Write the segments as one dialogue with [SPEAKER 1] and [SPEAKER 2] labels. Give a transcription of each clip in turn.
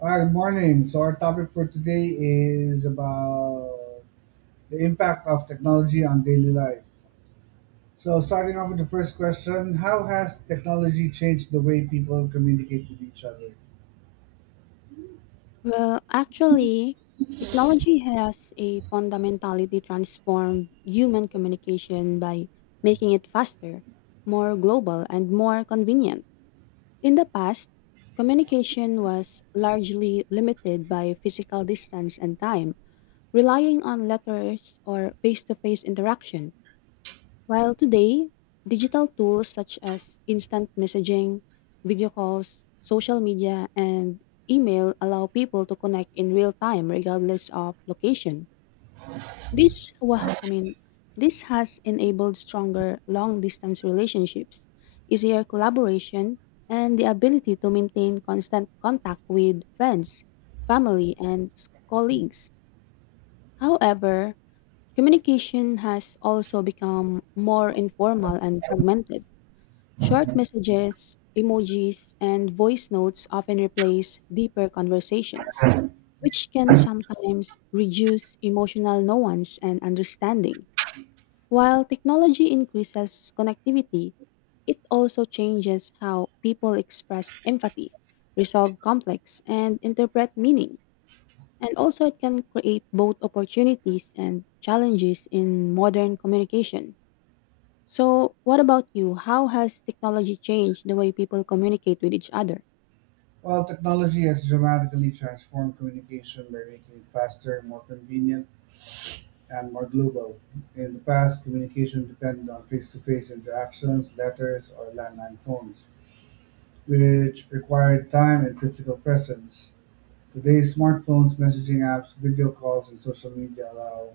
[SPEAKER 1] Good morning. So our topic for today is about the impact of technology on daily life. So starting off with the first question, how has technology changed the way people communicate with each other?
[SPEAKER 2] Well, actually, technology has a fundamentally transformed human communication by making it faster, more global, and more convenient. In the past, communication was largely limited by physical distance and time, relying on letters or face to face interaction. While today, digital tools such as instant messaging, video calls, social media, and email allow people to connect in real time regardless of location. This wa- I mean, this has enabled stronger long-distance relationships, easier collaboration, and the ability to maintain constant contact with friends, family, and colleagues. However, communication has also become more informal and fragmented. Short messages, emojis, and voice notes often replace deeper conversations, which can sometimes reduce emotional nuance and understanding. While technology increases connectivity, it also changes how people express empathy, resolve conflicts, and interpret meaning. And also, it can create both opportunities and challenges in modern communication. So, what about you? How has technology changed the way people communicate with each other?
[SPEAKER 1] Well, technology has dramatically transformed communication by making it faster, more convenient, and more global. In the past, communication depended on face-to-face interactions, letters, or landline phones, which required time and physical presence. Today, smartphones, messaging apps, video calls, and social media allow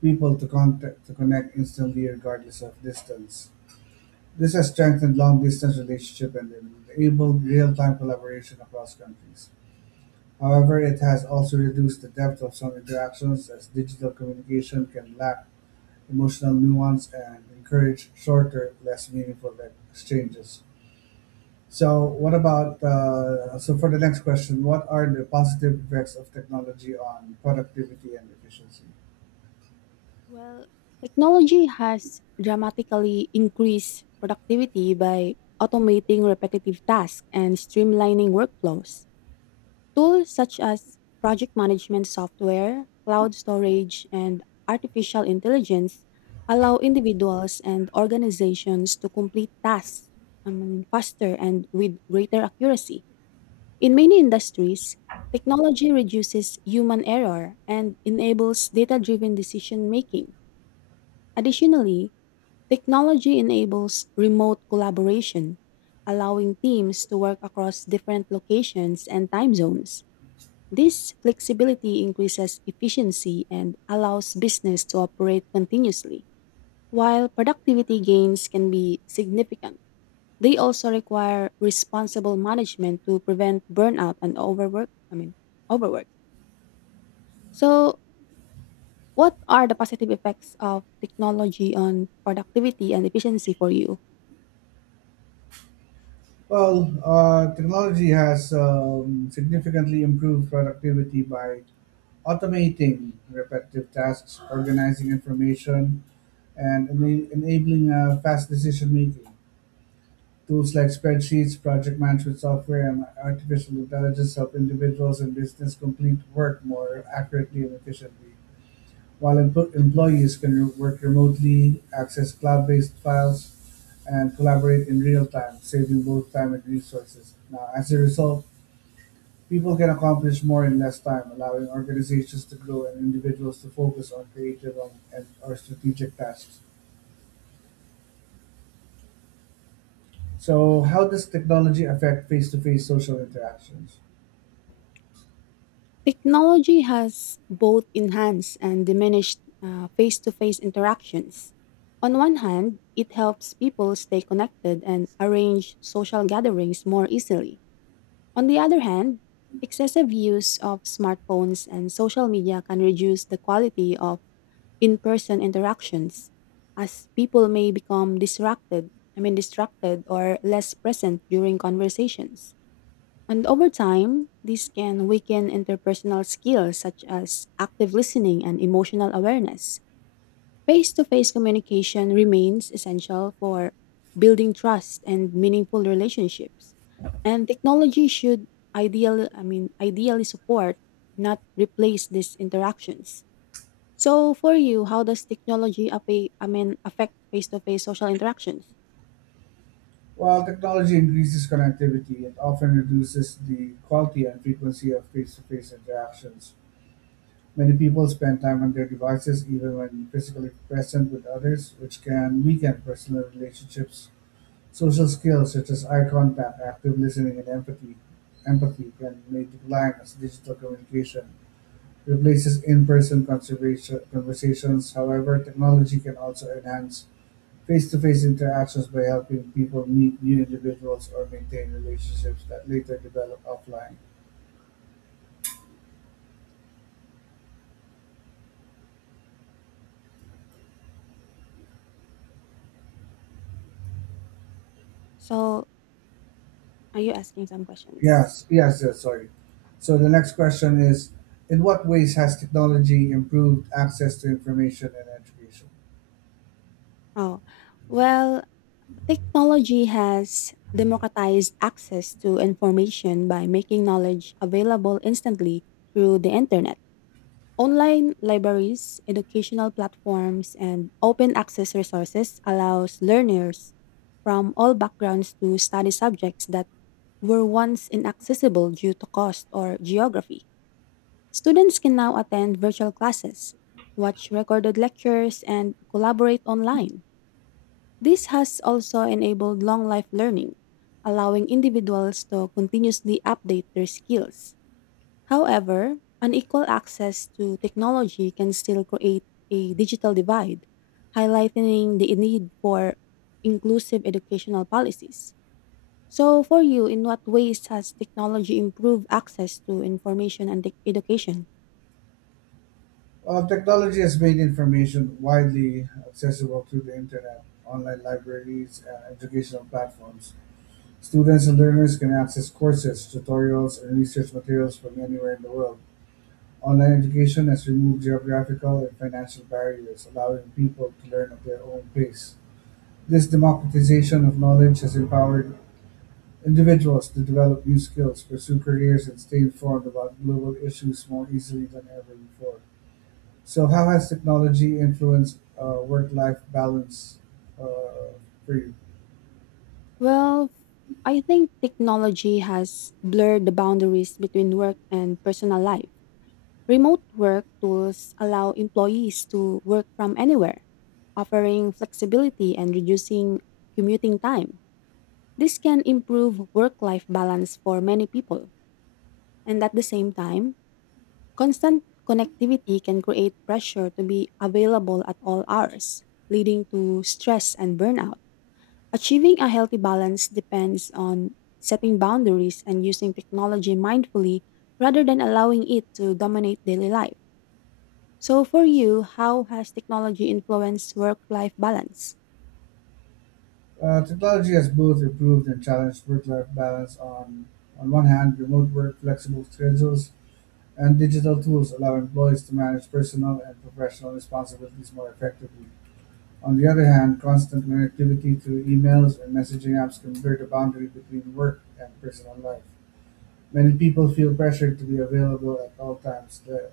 [SPEAKER 1] people to contact to connect instantly regardless of distance. This has strengthened long-distance relationships and enabled real-time collaboration across countries. However, it has also reduced the depth of some interactions as digital communication can lack emotional nuance and encourage shorter, less meaningful exchanges. So, what about for the next question, what are the positive effects of technology on productivity and efficiency?
[SPEAKER 2] Well, technology has dramatically increased productivity by automating repetitive tasks and streamlining workflows. Tools such as project management software, cloud storage, and artificial intelligence allow individuals and organizations to complete tasks faster and with greater accuracy. In many industries, technology reduces human error and enables data driven decision making. Additionally, technology enables remote collaboration, allowing teams to work across different locations and time zones. This flexibility increases efficiency and allows business to operate continuously. While productivity gains can be significant, they also require responsible management to prevent burnout and overwork. So, what are the positive effects of technology on productivity and efficiency for you?
[SPEAKER 1] Well, technology has significantly improved productivity by automating repetitive tasks, organizing information, and enabling fast decision making. Tools like spreadsheets, project management software, and artificial intelligence help individuals and business complete work more accurately and efficiently. While employees can work remotely, access cloud-based files, and collaborate in real time, saving both time and resources. Now, as a result, people can accomplish more in less time, allowing organizations to grow and individuals to focus on creative or strategic tasks. So, how does technology affect face-to-face social interactions?
[SPEAKER 2] Technology has both enhanced and diminished face to face interactions. On one hand, it helps people stay connected and arrange social gatherings more easily. On the other hand, excessive use of smartphones and social media can reduce the quality of in person interactions as people may become distracted or less present during conversations. And over time, this can weaken interpersonal skills such as active listening and emotional awareness. Face to face communication remains essential for building trust and meaningful relationships. And technology should ideally support, not replace these interactions. So, for you, how does technology affect face to face social interactions?
[SPEAKER 1] While technology increases connectivity, it often reduces the quality and frequency of face-to-face interactions. Many people spend time on their devices even when physically present with others, which can weaken personal relationships. Social skills such as eye contact, active listening, and empathy can may decline as digital communication replaces conversations. However, technology can also enhance face-to-face interactions by helping people meet new individuals or maintain relationships that later develop offline.
[SPEAKER 2] So, are you asking some questions?
[SPEAKER 1] Yes, sorry. So the next question is, in what ways has technology improved access to information and education?
[SPEAKER 2] Oh, well, technology has democratized access to information by making knowledge available instantly through the internet. Online libraries, educational platforms, and open access resources allows learners from all backgrounds to study subjects that were once inaccessible due to cost or geography. Students can now attend virtual classes, watch recorded lectures, and collaborate online. This has also enabled long life learning, allowing individuals to continuously update their skills. However, unequal access to technology can still create a digital divide, highlighting the need for inclusive educational policies. So, for you, in what ways has technology improved access to information and education?
[SPEAKER 1] Well, technology has made information widely accessible through the internet, online libraries, and educational platforms. Students and learners can access courses, tutorials, and research materials from anywhere in the world. Online education has removed geographical and financial barriers, allowing people to learn at their own pace. This democratization of knowledge has empowered individuals to develop new skills, pursue careers, and stay informed about global issues more easily than ever before. So, how has technology influenced work-life balance uh, for you?
[SPEAKER 2] Well, I think technology has blurred the boundaries between work and personal life. Remote work tools allow employees to work from anywhere, offering flexibility and reducing commuting time. This can improve work life balance for many people. And at the same time, constant connectivity can create pressure to be available at all hours, leading to stress and burnout. Achieving a healthy balance depends on setting boundaries and using technology mindfully rather than allowing it to dominate daily life. So, for you, how has technology influenced work life balance?
[SPEAKER 1] Technology has both improved and challenged work-life balance. On one hand, remote work, flexible schedules, and digital tools allow employees to manage personal and professional responsibilities more effectively. On the other hand, constant connectivity through emails and messaging apps can blur the boundary between work and personal life. Many people feel pressured to be available at all times,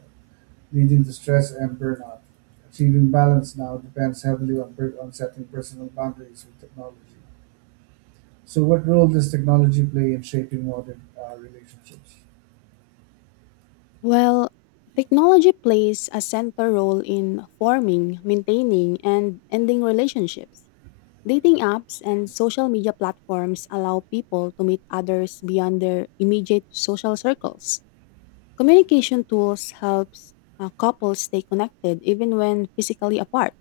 [SPEAKER 1] leading to stress and burnout. Achieving balance now depends heavily on setting personal boundaries with technology. So, what role does technology play in shaping modern relationships?
[SPEAKER 2] Well, technology plays a central role in forming, maintaining, and ending relationships. Dating apps and social media platforms allow people to meet others beyond their immediate social circles. Communication tools helps couples stay connected even when physically apart.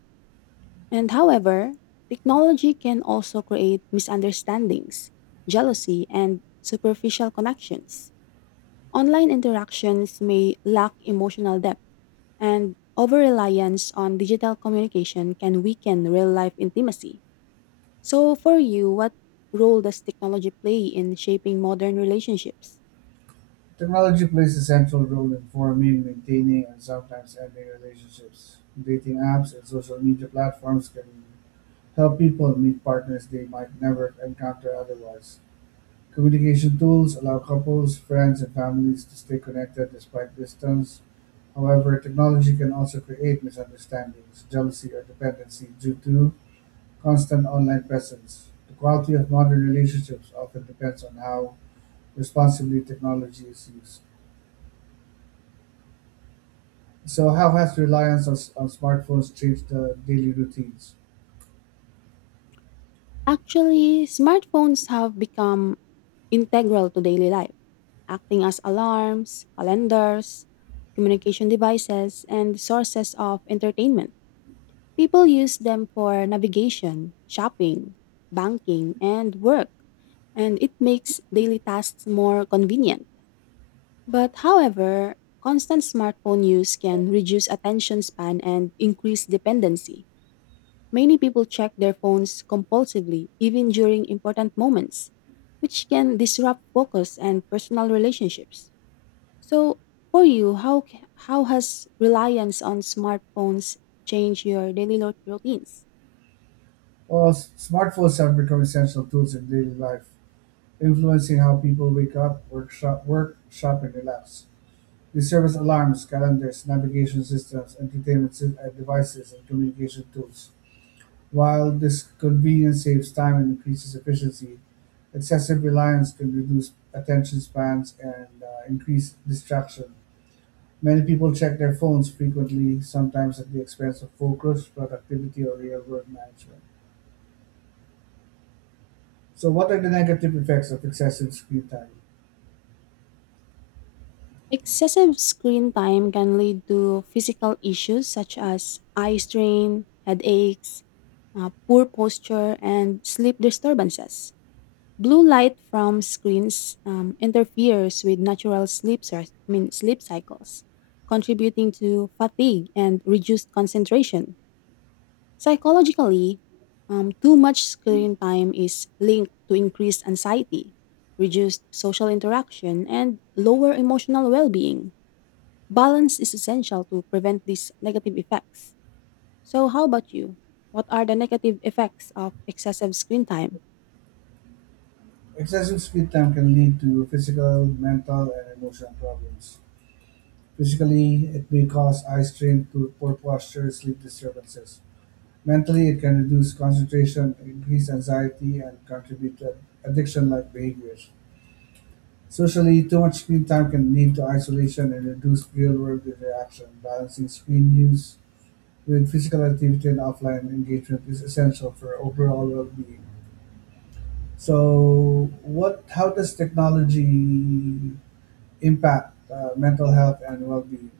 [SPEAKER 2] And however, technology can also create misunderstandings, jealousy, and superficial connections. Online interactions may lack emotional depth, and over reliance on digital communication can weaken real life intimacy. So, for you, what role does technology play in shaping modern relationships?
[SPEAKER 1] Technology plays a central role in forming, maintaining, and sometimes ending relationships. Dating apps and social media platforms can help people meet partners they might never encounter otherwise. Communication tools allow couples, friends, and families to stay connected despite distance. However, technology can also create misunderstandings, jealousy, or dependency due to constant online presence. The quality of modern relationships often depends on how responsibly technology is used. So, how has reliance on smartphones changed the daily routines?
[SPEAKER 2] Actually, smartphones have become integral to daily life, acting as alarms, calendars, communication devices, and sources of entertainment. People use them for navigation, shopping, banking, and work, and it makes daily tasks more convenient. But however, constant smartphone use can reduce attention span and increase dependency. Many people check their phones compulsively, even during important moments, which can disrupt focus and personal relationships. So, for you, how has reliance on smartphones changed your daily routines?
[SPEAKER 1] Well, smartphones have become essential tools in daily life influencing how people wake up, work, shop, and relax. They serve as alarms, calendars, navigation systems, entertainment devices, and communication tools. While this convenience saves time and increases efficiency, excessive reliance can reduce attention spans and increase distraction. Many people check their phones frequently, sometimes at the expense of focus, productivity, or real world management. So, what are the negative effects of excessive screen time?
[SPEAKER 2] Excessive screen time can lead to physical issues such as eye strain, headaches, poor posture, and sleep disturbances. Blue light from screens interferes with natural sleep, cy- I mean, sleep cycles, contributing to fatigue and reduced concentration. Psychologically, too much screen time is linked to increased anxiety, reduced social interaction, and lower emotional well being. Balance is essential to prevent these negative effects. So, how about you? What are the negative effects of excessive screen time?
[SPEAKER 1] Excessive screen time can lead to physical, mental, and emotional problems. Physically, it may cause eye strain, poor posture, sleep disturbances. Mentally, it can reduce concentration, increase anxiety, and contribute to addiction like behaviors. Socially, too much screen time can lead to isolation and reduce real world interaction. Balancing screen use with physical activity and offline engagement is essential for overall well being. So, what? How does technology impact mental health and well-being?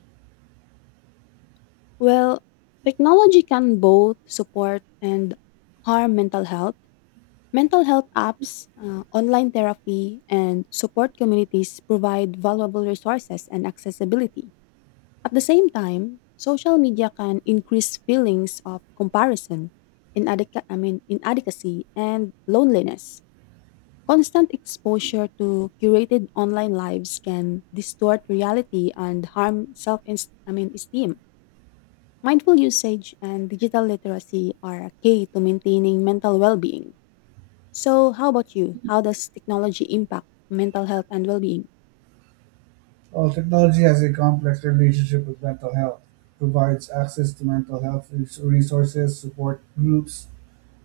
[SPEAKER 2] Well, technology can both support and harm mental health. Mental health apps, online therapy, and support communities provide valuable resources and accessibility. At the same time, social media can increase feelings of comparison, inadequacy, and loneliness. Constant exposure to curated online lives can distort reality and harm self esteem. Mindful usage and digital literacy are a key to maintaining mental well being. So, how about you? How does technology impact mental health and well being?
[SPEAKER 1] While technology has a complex relationship with mental health, provides access to mental health resources, support groups,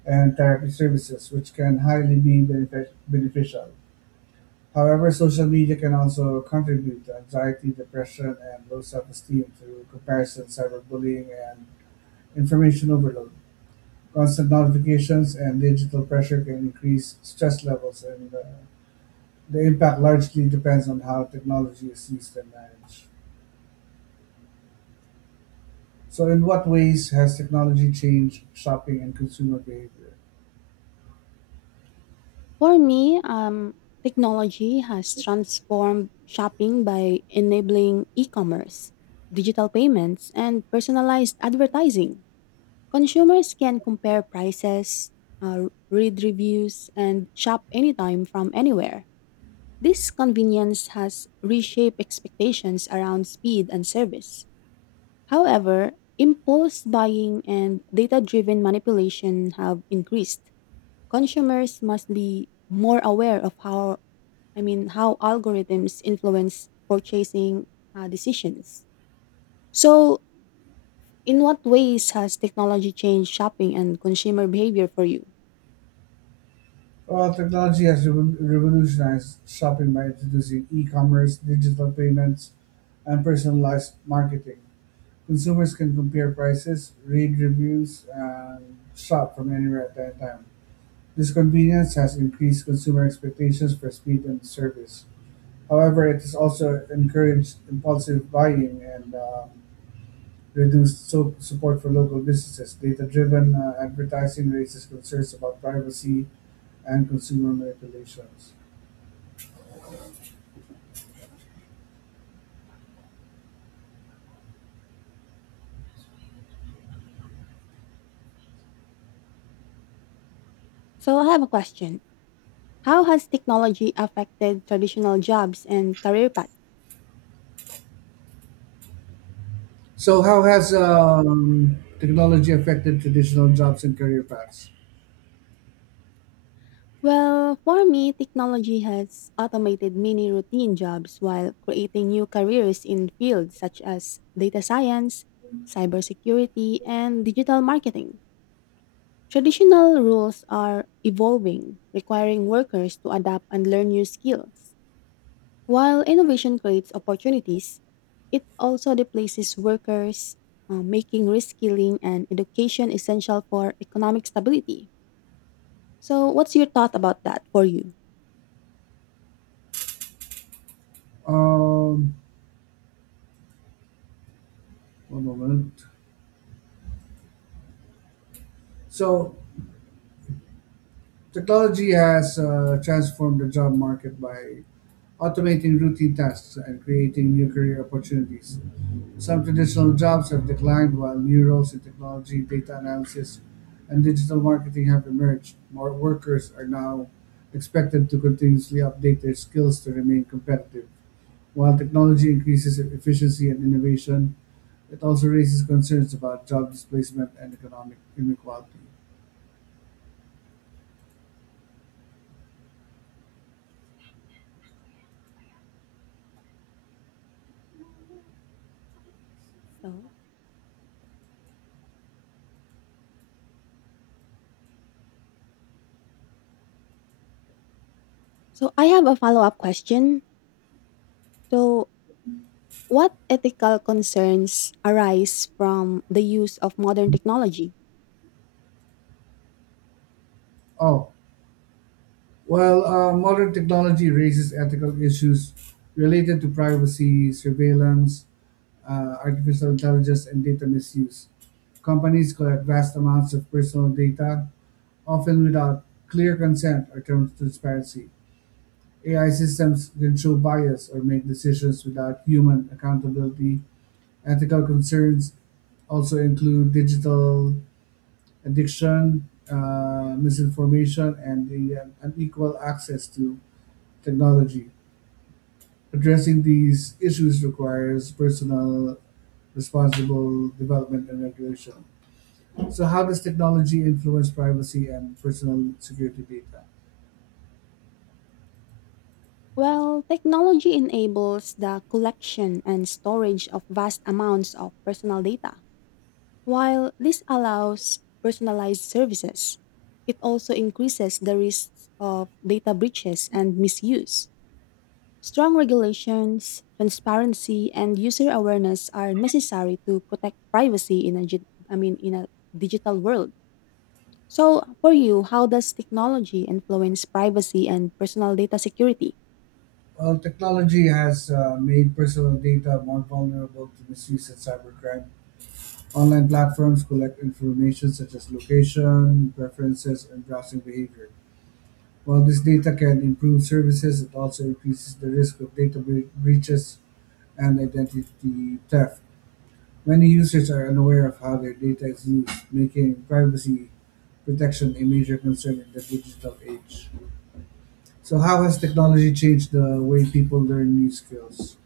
[SPEAKER 1] and therapy services, which can highly be beneficial. However, social media can also contribute to anxiety, depression, and low self-esteem through comparison, cyberbullying, and information overload. Constant notifications and digital pressure can increase stress levels and the impact largely depends on how technology is used and managed. So, in what ways has technology changed shopping and consumer behavior?
[SPEAKER 2] For me, technology has transformed shopping by enabling e commerce, digital payments, and personalized advertising. Consumers can compare prices, read reviews, and shop anytime from anywhere. This convenience has reshaped expectations around speed and service. However, impulse buying and data driven manipulation have increased. Consumers must be more aware of how algorithms influence purchasing decisions. So, in what ways has technology changed shopping and consumer behavior for you?
[SPEAKER 1] Well, technology has revolutionized shopping by introducing e commerce, digital payments, and personalized marketing. Consumers can compare prices, read reviews, and shop from anywhere at any time. This convenience has increased consumer expectations for speed and service. However, it has also encouraged impulsive buying and reduced support for local businesses, data driven advertising raises concerns about privacy and consumer manipulations.
[SPEAKER 2] So, I have a question. How has technology affected traditional jobs and career paths?
[SPEAKER 1] So, how has technology affected traditional jobs and career paths?
[SPEAKER 2] Well, for me, technology has automated many routine jobs while creating new careers in fields such as data science, cybersecurity, and digital marketing. Traditional rules are evolving, requiring workers to adapt and learn new skills. While innovation creates opportunities, it also displaces workers, making reskilling and education essential for economic stability. So, what's your thought about that for you?
[SPEAKER 1] Um, One moment. So, technology has transformed the job market by automating routine tasks and creating new career opportunities. Some traditional jobs have declined, while new roles in technology, data analysis, and digital marketing have emerged. More workers are now expected to continuously update their skills to remain competitive. While technology increases efficiency and innovation, it also raises concerns about job displacement and economic inequality.
[SPEAKER 2] So, so, I have a follow up question. So, what ethical concerns arise from the use of modern technology?
[SPEAKER 1] Oh, well, modern technology raises ethical issues related to privacy, surveillance, artificial intelligence, and data misuse. Companies collect vast amounts of personal data, often without clear consent or transparency. AI systems can show bias or make decisions without human accountability. Ethical concerns also include digital addiction, misinformation, and the unequal access to technology. Addressing these issues requires personal, responsible development and regulation. So how does technology influence privacy and personal security data?
[SPEAKER 2] Well, technology enables the collection and storage of vast amounts of personal data. While this allows personalized services, it also increases the risks of data breaches and misuse. Strong regulations, transparency, and user awareness are necessary to protect privacy in a, gi- I mean, in a digital world. So, for you, how does technology influence privacy and personal data security?
[SPEAKER 1] Well, technology has made personal data more vulnerable to misuse and cybercrime. Online platforms collect information such as location, preferences, and browsing behavior. While this data can improve services, it also increases the risk of data breaches and identity theft. Many users are unaware of how their data is used, making privacy protection a major concern in the digital age. So, how has technology changed the way people learn new skills?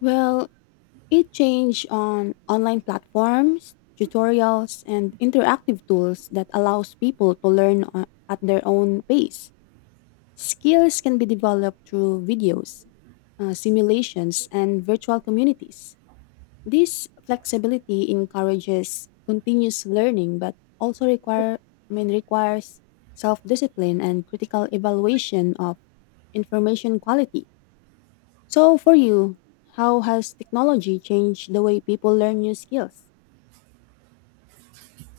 [SPEAKER 2] Well, it changed on online platforms, tutorials, and interactive tools that allows people to learn at their own pace. Skills can be developed through videos, simulations, and virtual communities. This flexibility encourages continuous learning, but also requires self-discipline and critical evaluation of information quality. So for you, how has technology changed the way people learn new skills?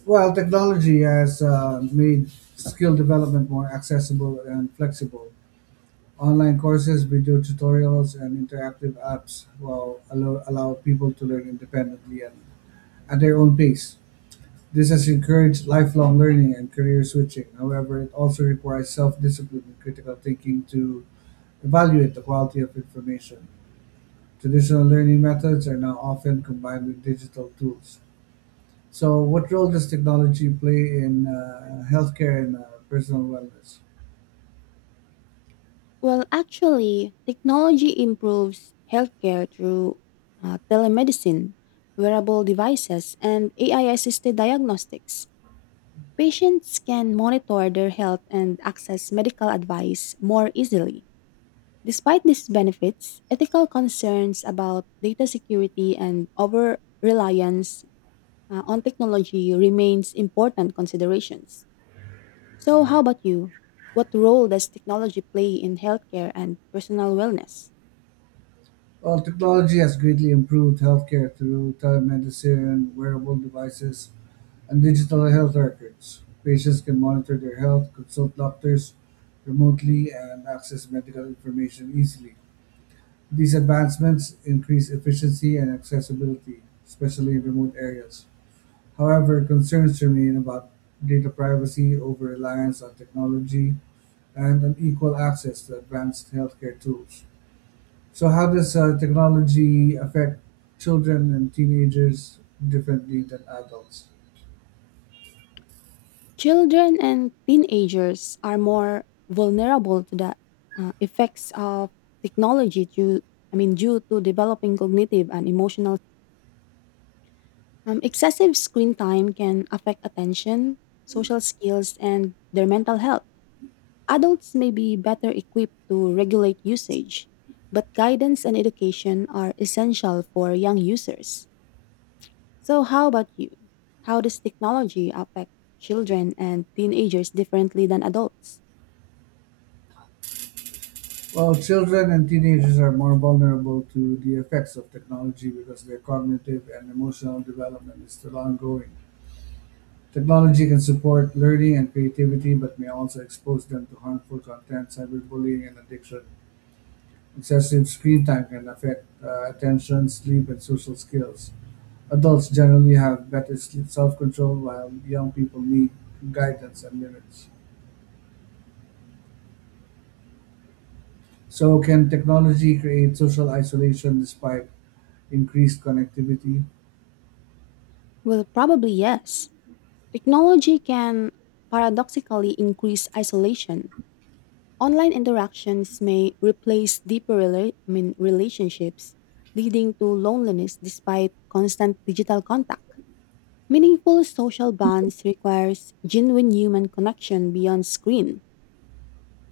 [SPEAKER 1] Well, technology has made skill development more accessible and flexible. Online courses, video tutorials, and interactive apps will allow people to learn independently and at their own pace. This has encouraged lifelong learning and career switching. However, it also requires self discipline and critical thinking to evaluate the quality of information. Traditional learning methods are now often combined with digital tools. So, what role does technology play in healthcare and personal wellness?
[SPEAKER 2] Well, actually, technology improves healthcare through telemedicine, wearable devices, and AI assisted diagnostics. Patients can monitor their health and access medical advice more easily. Despite these benefits, ethical concerns about data security and over reliance on technology remains important considerations. So, how about you? What role does technology play in healthcare and personal wellness?
[SPEAKER 1] Well, technology has greatly improved healthcare through telemedicine, wearable devices, and digital health records. Patients can monitor their health, consult doctors remotely, and access medical information easily. These advancements increase efficiency and accessibility, especially in remote areas. However, concerns remain about data privacy, over reliance on technology, and an equal access to advanced healthcare tools. So, how does technology affect children and teenagers differently than adults?
[SPEAKER 2] Children and teenagers are more vulnerable to the effects of technology due I mean due to developing cognitive and emotional. Excessive screen time can affect attention, social skills and their mental health. Adults may be better equipped to regulate usage, but guidance and education are essential for young users. So how about you? How does technology affect children and teenagers differently than adults?
[SPEAKER 1] Well, children and teenagers are more vulnerable to the effects of technology because their cognitive and emotional development is still ongoing. Technology can support learning and creativity, but may also expose them to harmful content, cyberbullying, and addiction. Excessive screen time can affect attention, sleep, and social skills. Adults generally have better self-control while young people need guidance and limits. So can technology create social isolation despite increased connectivity?
[SPEAKER 2] Well, probably yes. Technology can paradoxically increase isolation. Online interactions may replace deeper relationships, leading to loneliness despite constant digital contact. Meaningful social bonds requires genuine human connection beyond screen.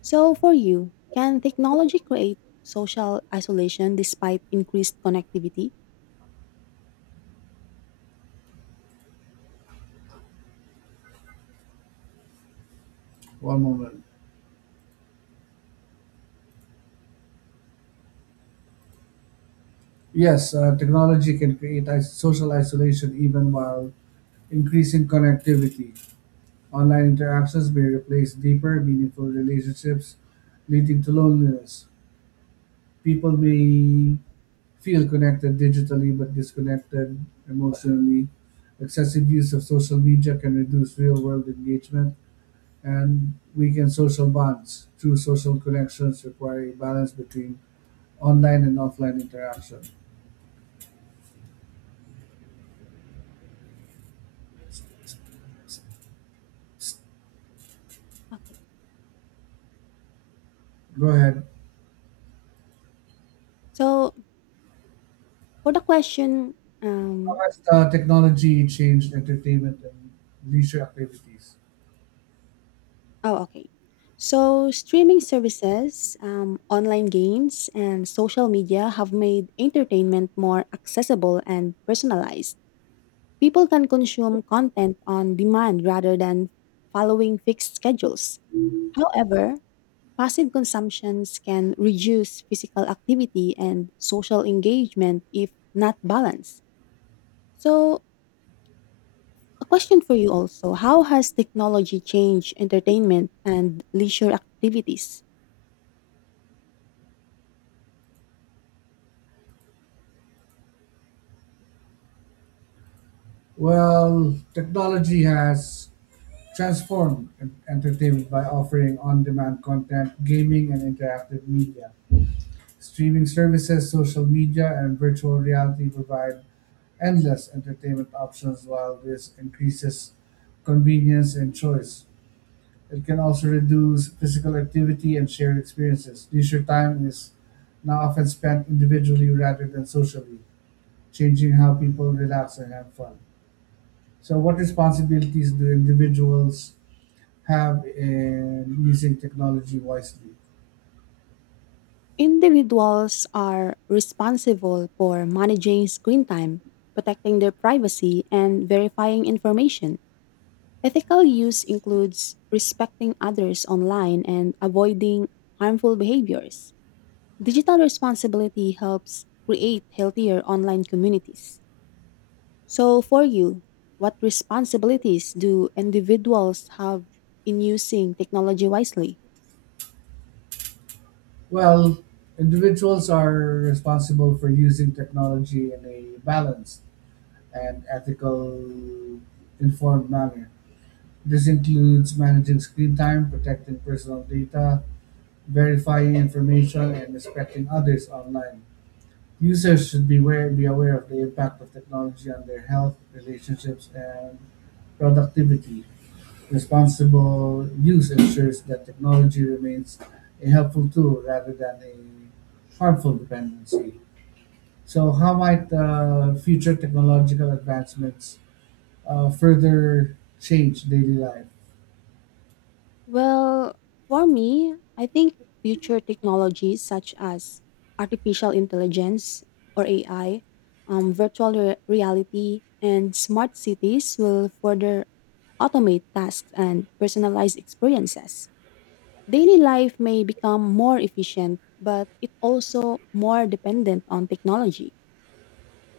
[SPEAKER 2] So for you, can technology create social isolation despite increased connectivity?
[SPEAKER 1] One moment. Yes, technology can social isolation even while increasing connectivity. Online interactions may replace deeper, meaningful relationships, leading to loneliness. People may feel connected digitally but disconnected emotionally. Excessive use of social media can reduce real world engagement and weaken social bonds. True social connections require a balance between online and offline interaction.
[SPEAKER 2] Okay.
[SPEAKER 1] Go ahead.
[SPEAKER 2] So for the question,
[SPEAKER 1] How has technology changed entertainment and leisure activities?
[SPEAKER 2] oh, okay. So, streaming services, online games, and social media have made entertainment more accessible and personalized. People can consume content on demand rather than following fixed schedules. However, passive consumptions can reduce physical activity and social engagement if not balanced. So, a question for you also, how has technology changed entertainment and leisure activities?
[SPEAKER 1] Well, technology has transformed entertainment by offering on demand content, gaming, and interactive media. Streaming services, social media, and virtual reality provide endless entertainment options while this increases convenience and choice. It can also reduce physical activity and shared experiences. Leisure time is now often spent individually rather than socially, changing how people relax and have fun. So, what responsibilities do individuals have in using technology wisely?
[SPEAKER 2] Individuals are responsible for managing screen time, protecting their privacy, and verifying information. Ethical use includes respecting others online and avoiding harmful behaviors. Digital responsibility helps create healthier online communities. So, for you, what responsibilities do individuals have in using technology wisely?
[SPEAKER 1] Well, individuals are responsible for using technology in a balanced and ethical informed manner. This includes managing screen time, protecting personal data, verifying information, and respecting others online. Users should be aware, Be aware of the impact of technology on their health, relationships, and productivity. Responsible use ensures that technology remains a helpful tool rather than a harmful dependency. So, how might future technological advancements further change daily life?
[SPEAKER 2] Well, for me, I think future technologies such as artificial intelligence or AI, virtual reality, and smart cities will further automate tasks and personalize experiences. Daily life may become more efficient, but it also more dependent on technology,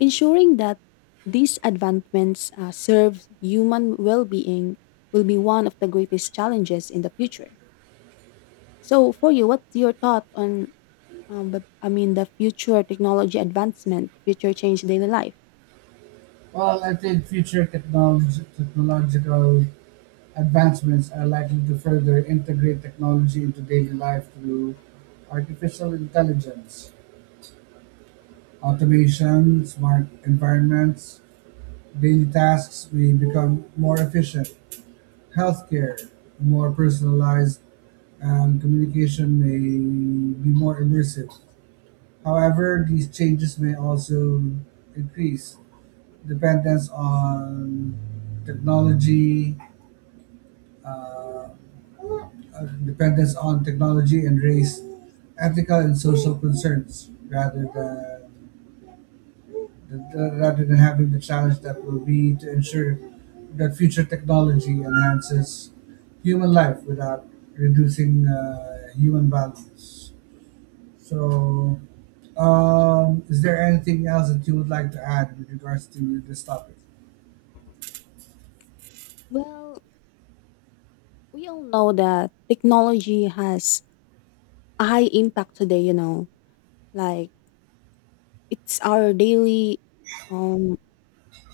[SPEAKER 2] ensuring that these advancements serve human well-being will be one of the greatest challenges in the future. So for you, what's your thought on the future technology advancement, future change daily life?
[SPEAKER 1] Well, I think technological advancements are likely to further integrate technology into daily life through artificial intelligence, automation, smart environments. Daily tasks may become more efficient, healthcare more personalized, and communication may be more immersive. However, these changes may also increase dependence on technology, uh, dependence on technology and raise ethical and social concerns rather than having the challenge that will be to ensure that future technology enhances human life without reducing human values. So, is there anything else that you would like to add with regards to this topic?
[SPEAKER 2] Well, we all know that technology has a high impact today, you know. Like it's our daily um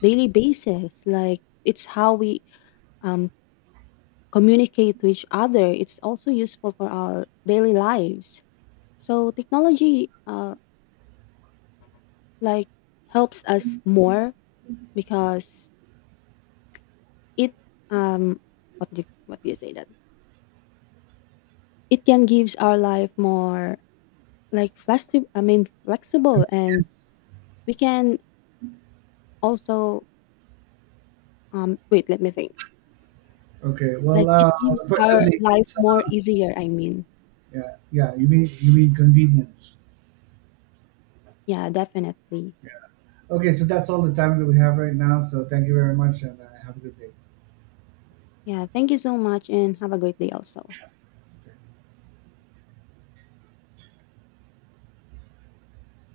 [SPEAKER 2] daily basis. Like it's how we um communicate to each other. It's also useful for our daily lives. So technology like helps us more because it um what do you say that? It can gives our life more like flexible. I mean flexible, and
[SPEAKER 1] Convenience.
[SPEAKER 2] we can also wait. Let me think.
[SPEAKER 1] Okay.
[SPEAKER 2] Like
[SPEAKER 1] Well,
[SPEAKER 2] it gives our
[SPEAKER 1] unfortunately,
[SPEAKER 2] life
[SPEAKER 1] it's, uh,
[SPEAKER 2] more easier. I mean,
[SPEAKER 1] yeah, yeah. You mean convenience.
[SPEAKER 2] yeah, definitely.
[SPEAKER 1] Yeah. Okay. So that's all the time that we have right now. So thank you very much, and have a good day.
[SPEAKER 2] Yeah, thank you so much, and have a great day also.